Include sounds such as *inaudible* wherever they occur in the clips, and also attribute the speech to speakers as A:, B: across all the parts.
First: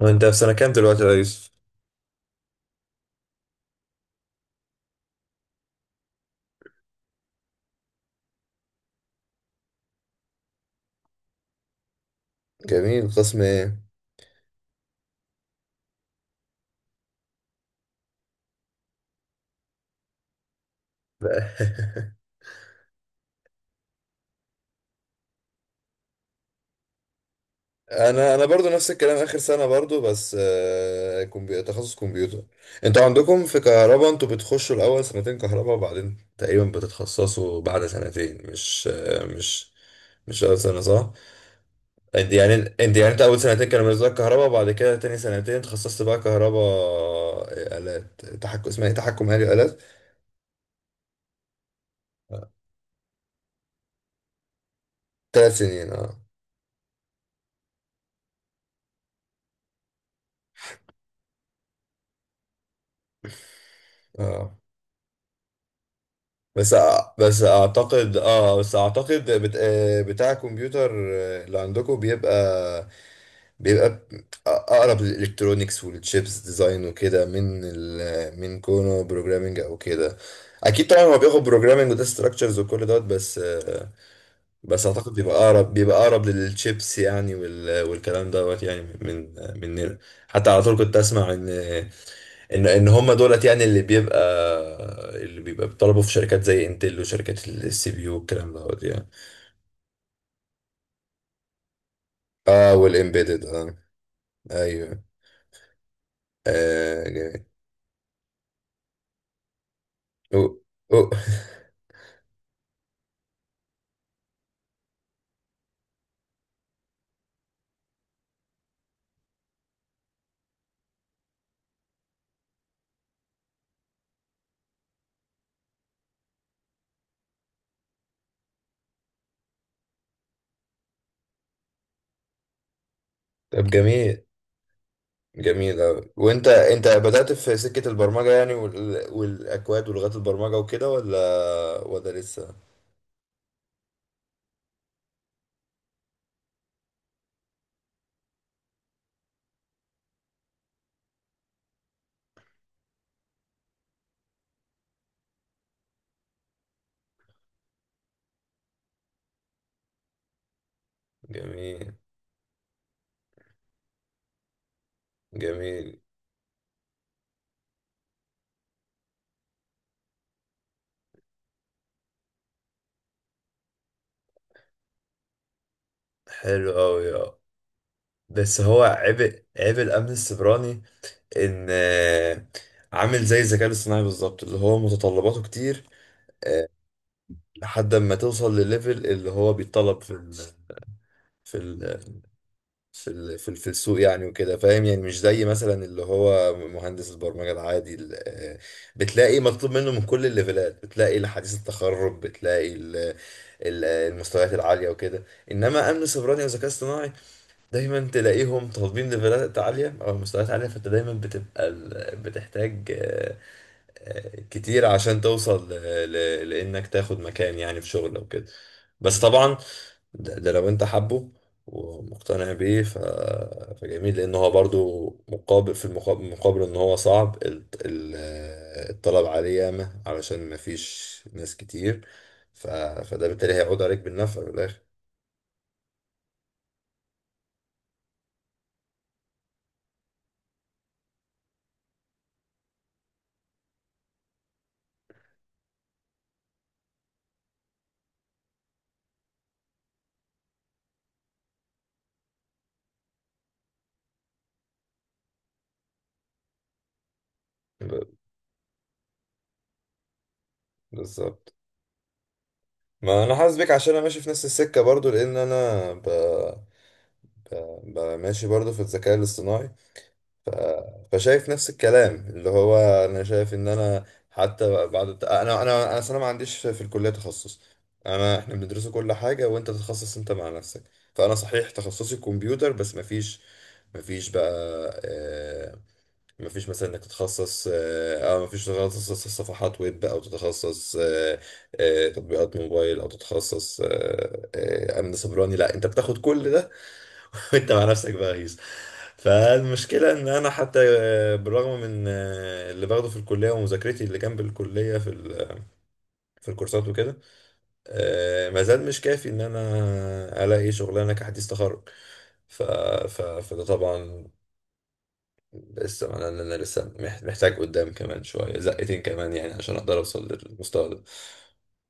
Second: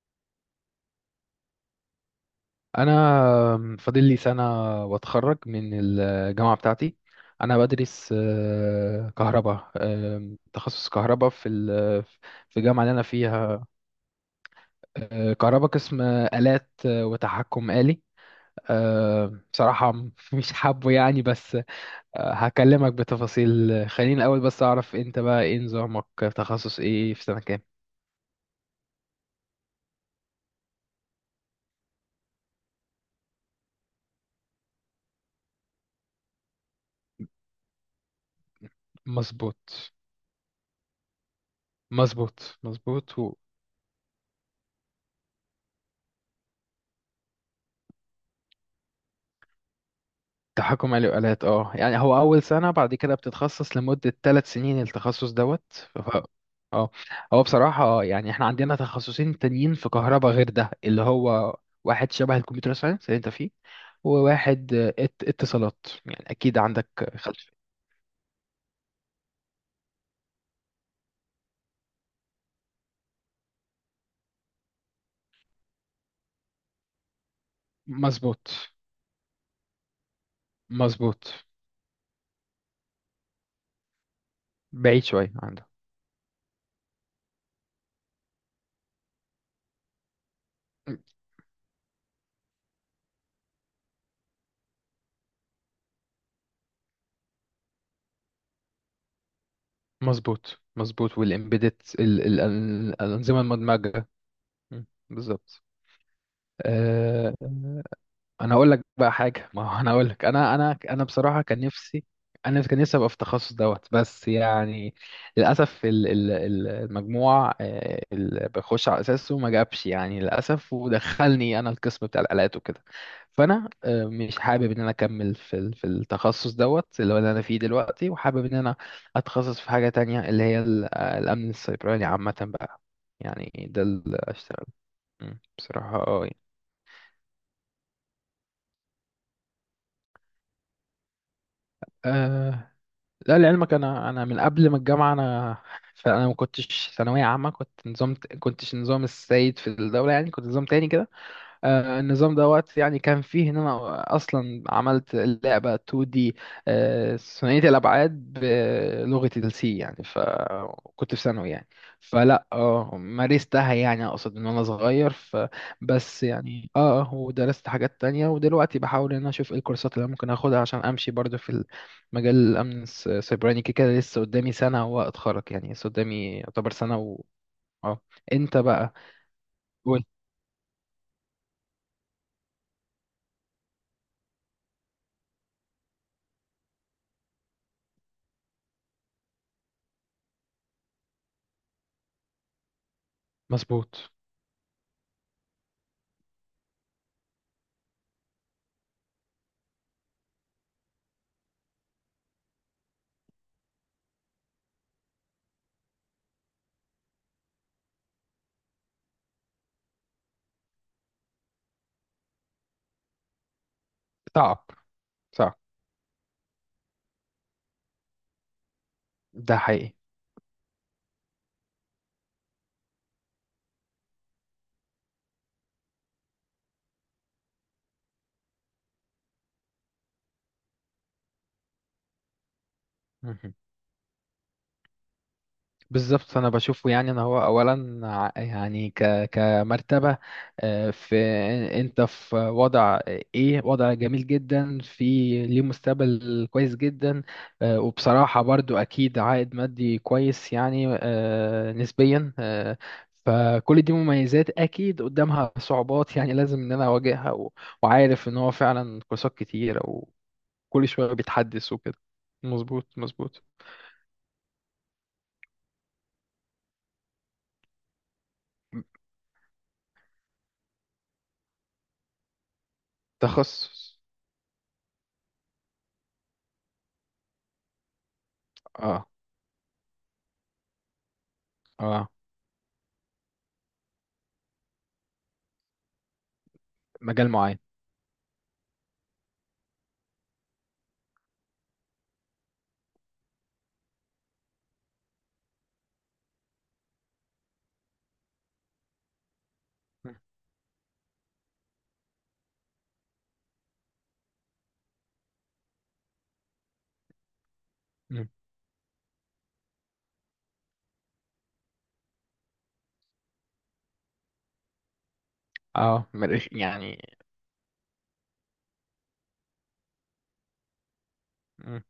A: وانت في سنة كام دلوقتي يا يوسف؟
B: انا فاضل لي سنه واتخرج من الجامعه بتاعتي. انا بدرس كهرباء، تخصص كهرباء في الجامعه اللي انا
A: جميل، قسم
B: فيها.
A: ايه؟
B: كهرباء، قسم آلات وتحكم آلي. بصراحه *laughs* مش حابه يعني،
A: *laughs*
B: بس
A: لا.
B: هكلمك بتفاصيل. خليني الاول بس اعرف انت بقى ايه نظامك، تخصص ايه في سنه كام؟
A: انا برضو نفس الكلام، اخر سنه برضو، بس تخصص كمبيوتر. انتوا عندكم في كهرباء، انتوا بتخشوا الاول سنتين كهرباء، وبعدين تقريبا بتتخصصوا بعد سنتين. مش
B: مظبوط،
A: مش اول سنه، صح؟ انت يعني
B: مظبوط،
A: انت يعني
B: مظبوط.
A: انت اول سنتين كانوا بالنسبه لك كهرباء، وبعد كده تاني سنتين تخصصت بقى كهرباء، آلات تحكم. اسمها ايه؟ تحكم آلي، آلات.
B: تحكم آلي وآلات. اه، يعني هو أول سنة، بعد كده بتتخصص لمدة ثلاث سنين التخصص
A: ثلاث
B: دوت.
A: سنين،
B: ف...
A: اه.
B: ف- اه، هو بصراحة يعني احنا عندنا تخصصين تانيين في كهرباء غير ده، اللي هو واحد شبه الكمبيوتر ساينس اللي انت فيه،
A: اه،
B: وواحد اتصالات، يعني أكيد عندك.
A: بس
B: خلف.
A: اعتقد، بس اعتقد بت... آه، بتاع الكمبيوتر اللي عندكم بيبقى، بيبقى اقرب للالكترونيكس والتشيبس ديزاين وكده،
B: مظبوط،
A: من كونه بروجرامنج او كده. اكيد طبعا هو
B: مظبوط.
A: بياخد بروجرامنج وده ستراكشرز وكل دوت، بس بس
B: بعيد
A: اعتقد
B: شوية
A: بيبقى
B: عنده.
A: اقرب بيبقى اقرب للتشيبس يعني، والكلام دوت يعني. من حتى على طول كنت اسمع ان هم دولت يعني اللي بيبقى بيطلبوا في شركات زي انتل، وشركات السي بي يو والكلام دوت يعني.
B: مظبوط، مظبوط. والإمبيدت
A: اه،
B: الأنظمة
A: والامبيدد، اه،
B: المدمجة. م،
A: ايوه.
B: بالظبط. آه،
A: جميل.
B: انا اقول لك بقى حاجه. *laughs* ما هو انا اقول لك، انا
A: أو،
B: انا انا
A: أو.
B: بصراحه كان نفسي. انا كان نفسي ابقى في التخصص دوت، بس يعني للاسف المجموع اللي بخش على اساسه ما جابش يعني، للاسف، ودخلني انا القسم بتاع الالات وكده. فانا مش حابب ان انا اكمل في التخصص دوت اللي هو اللي انا فيه دلوقتي، وحابب ان انا اتخصص في حاجه تانية، اللي هي الامن السيبراني عامه بقى.
A: *laughs*
B: يعني
A: طب
B: ده
A: جميل.
B: اللي اشتغل.
A: جميل
B: بصراحه،
A: أوي.
B: اه،
A: وانت بدأت في سكة البرمجة يعني، والاكواد ولغات البرمجة وكده، ولا لسه؟
B: يعني. لا، لعلمك انا من قبل ما الجامعه انا، فانا ما كنتش ثانويه عامه، كنت نظام، كنتش نظام السيد في الدوله يعني، كنت نظام تاني كده. النظام دوت يعني، كان فيه ان انا اصلا عملت لعبه 2D، ثنائيه الابعاد بلغه السي، يعني فكنت في ثانوي يعني.
A: جميل.
B: فلا، اه، مارستها يعني، اقصد ان انا صغير
A: جميل،
B: فبس يعني، اه، ودرست حاجات تانية. ودلوقتي بحاول ان انا اشوف ايه الكورسات اللي أنا ممكن اخدها عشان امشي برضو في مجال الامن السيبراني. كده كده لسه قدامي سنه واتخرج يعني، لسه قدامي يعتبر
A: حلو
B: سنه
A: أوي
B: و...
A: آه.
B: اه. انت
A: بس هو
B: بقى
A: عيب، عيب
B: قول.
A: الامن السيبراني، ان عامل زي الذكاء الاصطناعي بالظبط. اللي هو متطلباته كتير آه، لحد ما توصل لليفل اللي هو بيتطلب في ال في السوق
B: مظبوط.
A: يعني وكده، فاهم؟ يعني مش زي مثلا اللي هو مهندس البرمجة العادي، بتلاقي مطلوب منه من كل الليفلات، بتلاقي لحديث التخرج، بتلاقي المستويات العالية وكده. انما امن سيبراني وذكاء اصطناعي، دايما تلاقيهم طالبين ليفلات عالية أو مستويات عالية، فأنت دايما بتبقى بتحتاج
B: صعب،
A: كتير عشان
B: صعب.
A: توصل لإنك تاخد مكان يعني في شغل أو كده. بس
B: ده
A: طبعا،
B: حقيقي.
A: ده لو أنت حابه ومقتنع بيه فجميل. لأن هو برضو مقابل، في المقابل، مقابل إن هو صعب، الطلب عليه ياما علشان مفيش ناس كتير، ف... فده بالتالي
B: مهم.
A: هيعود عليك بالنفع في الآخر.
B: بالظبط، انا بشوفه يعني ان هو اولا يعني كمرتبه في، انت في وضع، ايه، وضع جميل جدا، في ليه مستقبل كويس جدا. وبصراحه برضو اكيد عائد مادي كويس يعني، نسبيا. فكل دي مميزات، اكيد قدامها صعوبات يعني، لازم ان انا اواجهها.
A: ب-
B: وعارف ان هو فعلا كورسات كتيره وكل شويه
A: بالظبط.
B: بيتحدث وكده. مظبوط،
A: ما انا
B: مظبوط.
A: حاسس بيك عشان انا ماشي في نفس السكه برضو، لان انا، ب... ماشي برضو في الذكاء الاصطناعي. فشايف نفس الكلام اللي هو، انا شايف ان
B: تخصص.
A: انا حتى بعد انا انا انا أصل انا ما عنديش في الكليه تخصص. انا، احنا بندرسه
B: اه.
A: كل حاجه، وانت تتخصص انت مع نفسك. فانا صحيح
B: اه.
A: تخصصي كمبيوتر، بس ما فيش بقى آه، مفيش مثلا انك
B: مجال معين.
A: تتخصص، مفيش تتخصص صفحات ويب، او تتخصص تطبيقات موبايل، او تتخصص امن سيبراني. لا، انت بتاخد كل ده *laughs* وانت مع نفسك بقى، غيظ.
B: م-
A: فالمشكله ان انا حتى بالرغم من اللي باخده في الكليه ومذاكرتي اللي جنب الكليه في الكورسات وكده،
B: م.
A: ما زال مش كافي ان انا الاقي شغلانه كحديث تخرج. فده طبعا.
B: اه،
A: لسه، ما انا
B: مريخ
A: أنا لسه
B: يعني.
A: محتاج قدام كمان شويه، زقتين كمان يعني عشان اقدر اوصل للمستوى ده.
B: م.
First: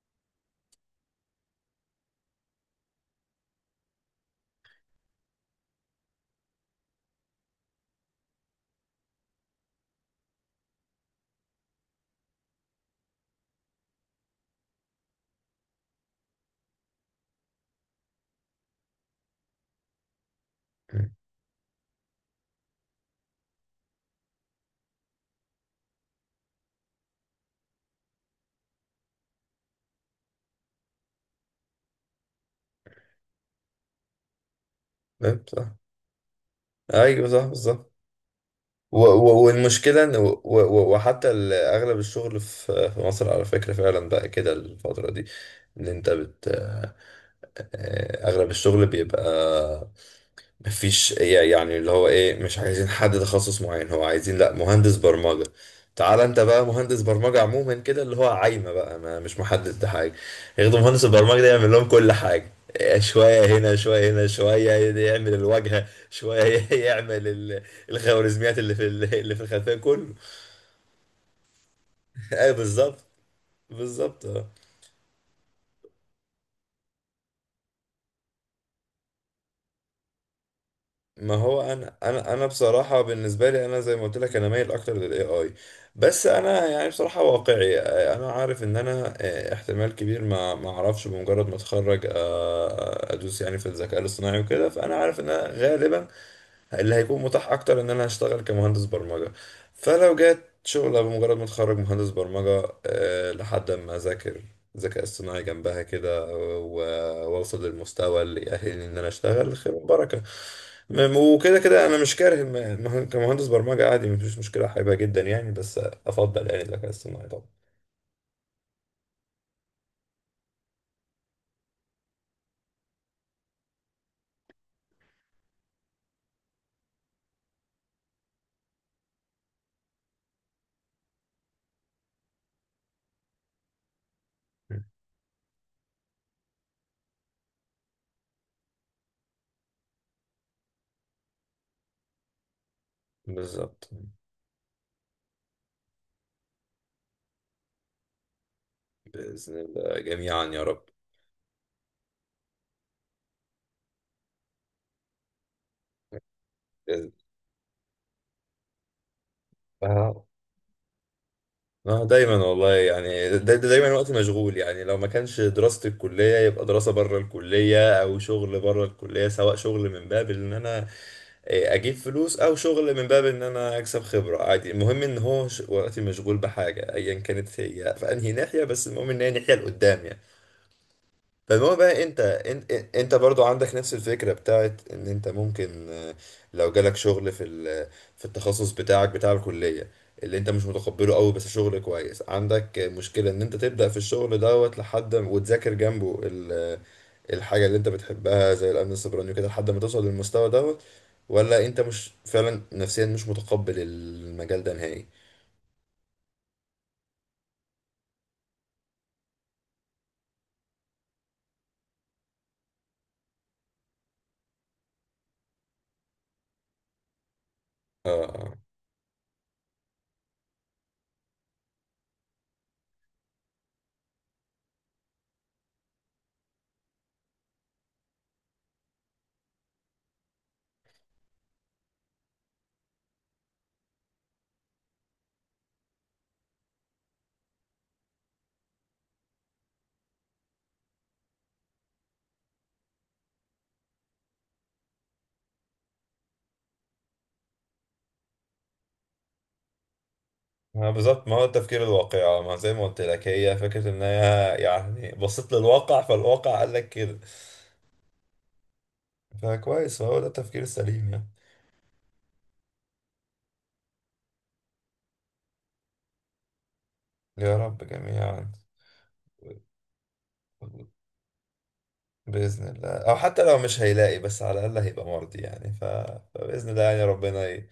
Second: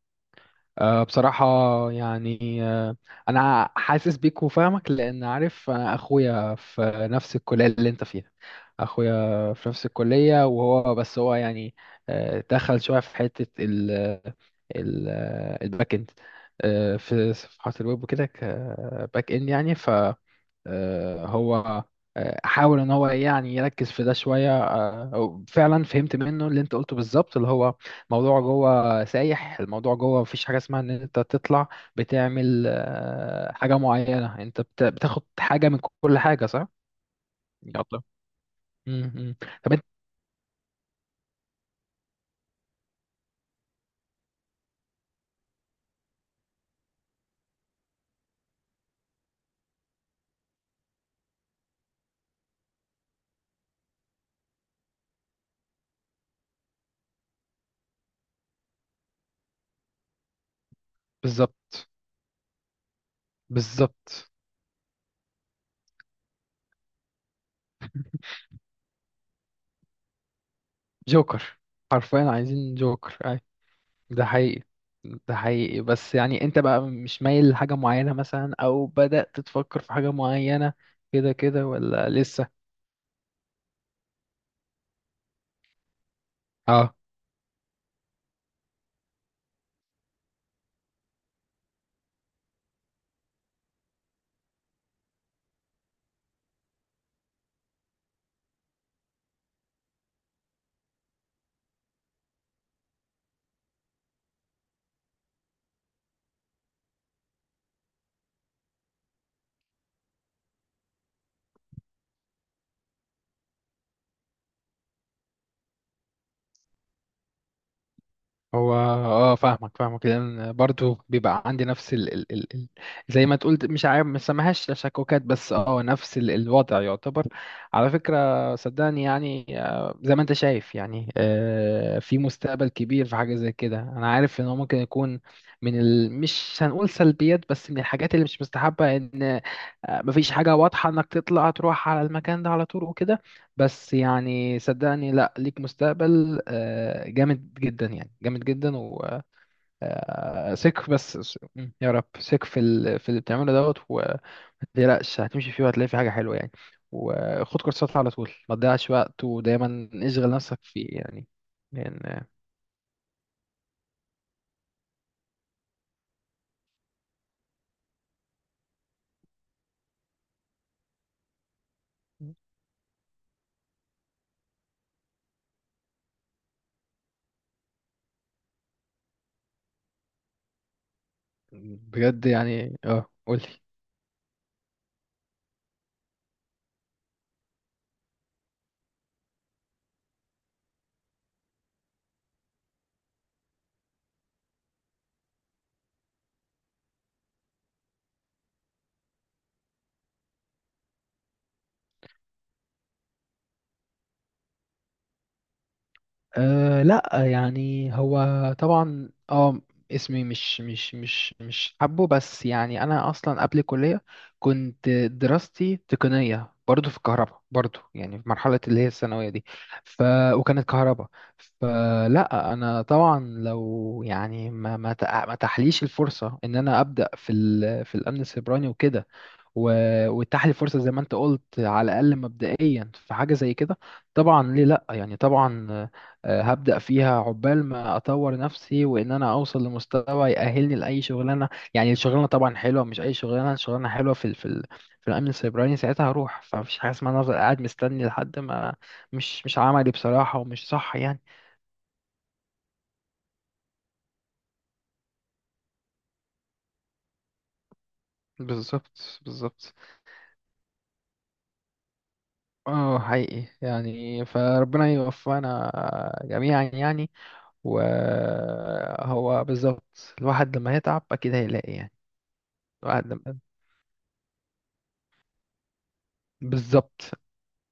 B: بصراحة يعني. أنا حاسس بيك وفاهمك، لأن عارف أنا أخويا في نفس الكلية اللي أنت فيها. أخويا في نفس الكلية، وهو بس هو يعني دخل شوية في حتة ال ال الباك إند، في صفحات الويب وكده كباك إند يعني. هو حاول ان هو يعني يركز في ده شويه. أو فعلا فهمت منه اللي انت قلته بالظبط، اللي هو موضوع جوه سايح، الموضوع جوه مفيش حاجه اسمها ان انت تطلع بتعمل حاجه معينه، انت بتاخد
A: فاهم؟ صح.
B: حاجه من كل حاجه. صح.
A: ايوه، صح
B: يلا.
A: بالظبط.
B: مم. مم. طب انت.
A: والمشكله ان، وحتى اغلب الشغل في مصر على فكره، فعلا بقى كده الفتره دي ان انت بت آه، آه، اغلب الشغل بيبقى مفيش يعني. اللي هو ايه، مش عايزين حد تخصص معين، هو عايزين لا، مهندس برمجة. تعال انت بقى مهندس برمجة عموما كده، اللي هو عايمة بقى، ما مش محدد حاجة. ياخدوا مهندس البرمجة ده يعمل لهم
B: بالظبط،
A: كل حاجة. إيه، شوية هنا، شوية هنا،
B: بالظبط.
A: شوية يعمل الواجهة، شوية *laughs* يعمل الخوارزميات اللي في الخلفية كله.
B: جوكر، حرفيا
A: *laughs* ايه،
B: عايزين
A: بالظبط.
B: جوكر. ده
A: بالظبط آه.
B: حقيقي، ده حقيقي. بس يعني انت بقى مش مايل لحاجة معينة مثلا، او بدأت تفكر في حاجة معينة، كده
A: ما هو،
B: كده
A: انا
B: ولا
A: انا انا
B: لسه؟
A: بصراحه بالنسبه لي، انا زي ما قلت لك، انا مايل اكتر للاي اي. بس انا يعني
B: اه،
A: بصراحه واقعي، انا عارف ان انا احتمال كبير ما اعرفش بمجرد ما اتخرج ادوس يعني في الذكاء الاصطناعي وكده. فانا عارف ان انا غالبا اللي هيكون متاح اكتر ان انا هشتغل كمهندس برمجة. فلو جت شغلة بمجرد ما اتخرج مهندس برمجة، لحد ما اذاكر ذكاء اصطناعي جنبها كده، واوصل للمستوى اللي يأهلني ان انا اشتغل، خير وبركة. وكده كده انا مش كاره كمهندس برمجة عادي، مفيش مشكلة. حاببها جدا يعني، بس افضل يعني الذكاء الاصطناعي طبعا.
B: هو، اه، فاهمك فاهمك، لان برضو بيبقى عندي نفس زي ما تقول، مش عارف ما سميهاش تشككات، بس اه، نفس الوضع يعتبر. على فكرة صدقني يعني، زي ما انت شايف يعني، في مستقبل كبير في حاجة زي كده. انا عارف ان هو ممكن يكون مش هنقول سلبيات، بس من الحاجات اللي مش مستحبة، ان مفيش حاجة واضحة انك تطلع تروح على المكان ده على طول وكده.
A: بالظبط.
B: بس يعني صدقني، لا، ليك مستقبل جامد جدا يعني، جامد جدا.
A: بإذن الله جميعا، يا رب.
B: وثق بس. يا رب، ثق في اللي بتعمله دوت، وما تقلقش، هتمشي فيه وهتلاقي فيه حاجة حلوة يعني. وخد كورسات على طول، ما تضيعش وقت، ودايما
A: بإذن-.
B: اشغل نفسك فيه يعني.
A: اه،
B: لأن
A: دايما والله يعني. دايما وقت مشغول يعني. لو ما كانش دراسة الكلية، يبقى دراسة بره الكلية، او شغل بره الكلية، سواء شغل من باب ان انا إيه، اجيب فلوس، او شغل من باب ان انا اكسب خبرة، عادي. المهم ان هو وقتي مشغول بحاجة ايا كانت هي في انهي ناحية، بس المهم ان هي ناحية لقدام يعني. فالمهم
B: يعني
A: بقى، انت
B: بجد
A: انت
B: يعني، اه،
A: انت برضو
B: قولي.
A: عندك نفس الفكرة بتاعت ان انت ممكن لو جالك شغل في التخصص بتاعك بتاع الكلية، اللي انت مش متقبله قوي، بس شغل كويس، عندك مشكلة ان انت تبدأ في الشغل دوت لحد وتذاكر جنبه الحاجة اللي انت بتحبها زي الامن السيبراني وكده، لحد ما توصل للمستوى دوت؟ ولا انت مش فعلا نفسيا مش متقبل المجال ده نهائي؟
B: أه لا، يعني هو طبعا، اه، اسمي مش مش مش مش حبه بس يعني، انا اصلا قبل الكليه كنت دراستي تقنيه برضو في الكهرباء برضو يعني، في
A: اه.
B: مرحله اللي هي الثانويه دي. ف وكانت كهرباء. فلا انا طبعا لو يعني ما تحليش الفرصه ان انا ابدا في الامن السيبراني وكده، واتاح لي فرصه زي ما انت قلت على الاقل مبدئيا في حاجه زي كده، طبعا ليه لا يعني، طبعا، هبدا فيها عقبال ما اطور نفسي وان انا اوصل لمستوى يأهلني لاي شغلانه يعني. الشغلانه طبعا حلوه، مش اي شغلانه، شغلانه حلوه في الامن السيبراني. ساعتها هروح، فمفيش حاجه اسمها إن انا افضل قاعد مستني لحد ما، مش مش عملي بصراحه ومش
A: ما
B: صح يعني.
A: بالظبط، ما هو التفكير الواقعي، ما زي ما قلت لك هي فكرة ان هي يعني بصيت للواقع، فالواقع قال لك كده.
B: بالظبط، بالظبط.
A: فكويس، هو ده التفكير السليم يعني.
B: اه، حقيقي يعني، فربنا يوفقنا جميعا يعني.
A: يا رب جميعا.
B: وهو بالظبط، الواحد لما يتعب أكيد هيلاقي يعني.
A: بإذن الله.
B: الواحد
A: أو
B: لما.
A: حتى لو مش هيلاقي، بس على الأقل هيبقى مرضي يعني فبإذن الله يعني.
B: بالظبط.
A: ربنا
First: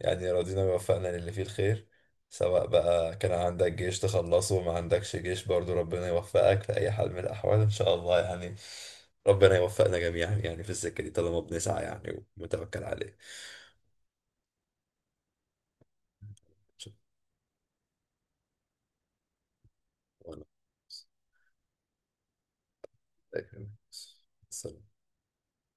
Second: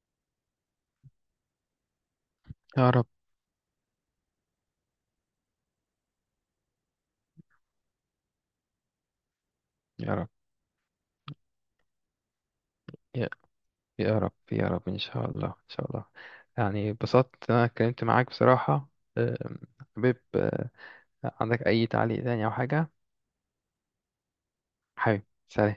A: يعني يرضينا ويوفقنا للي فيه الخير. سواء
B: يا رب،
A: بقى كان عندك جيش تخلصه، وما عندكش جيش، برضو ربنا يوفقك في أي حال من الأحوال، إن شاء الله يعني. ربنا يوفقنا
B: يا رب.
A: جميعا يعني في السكة دي، طالما بنسعى يعني ومتوكل عليه.
B: يا يا رب، يا رب، إن شاء الله، إن شاء الله. يعني اتبسطت إن أنا اتكلمت معاك بصراحة. أم، حبيب. عندك أي تعليق تاني أو حاجة؟
A: شكراً.
B: حبيب. سلام.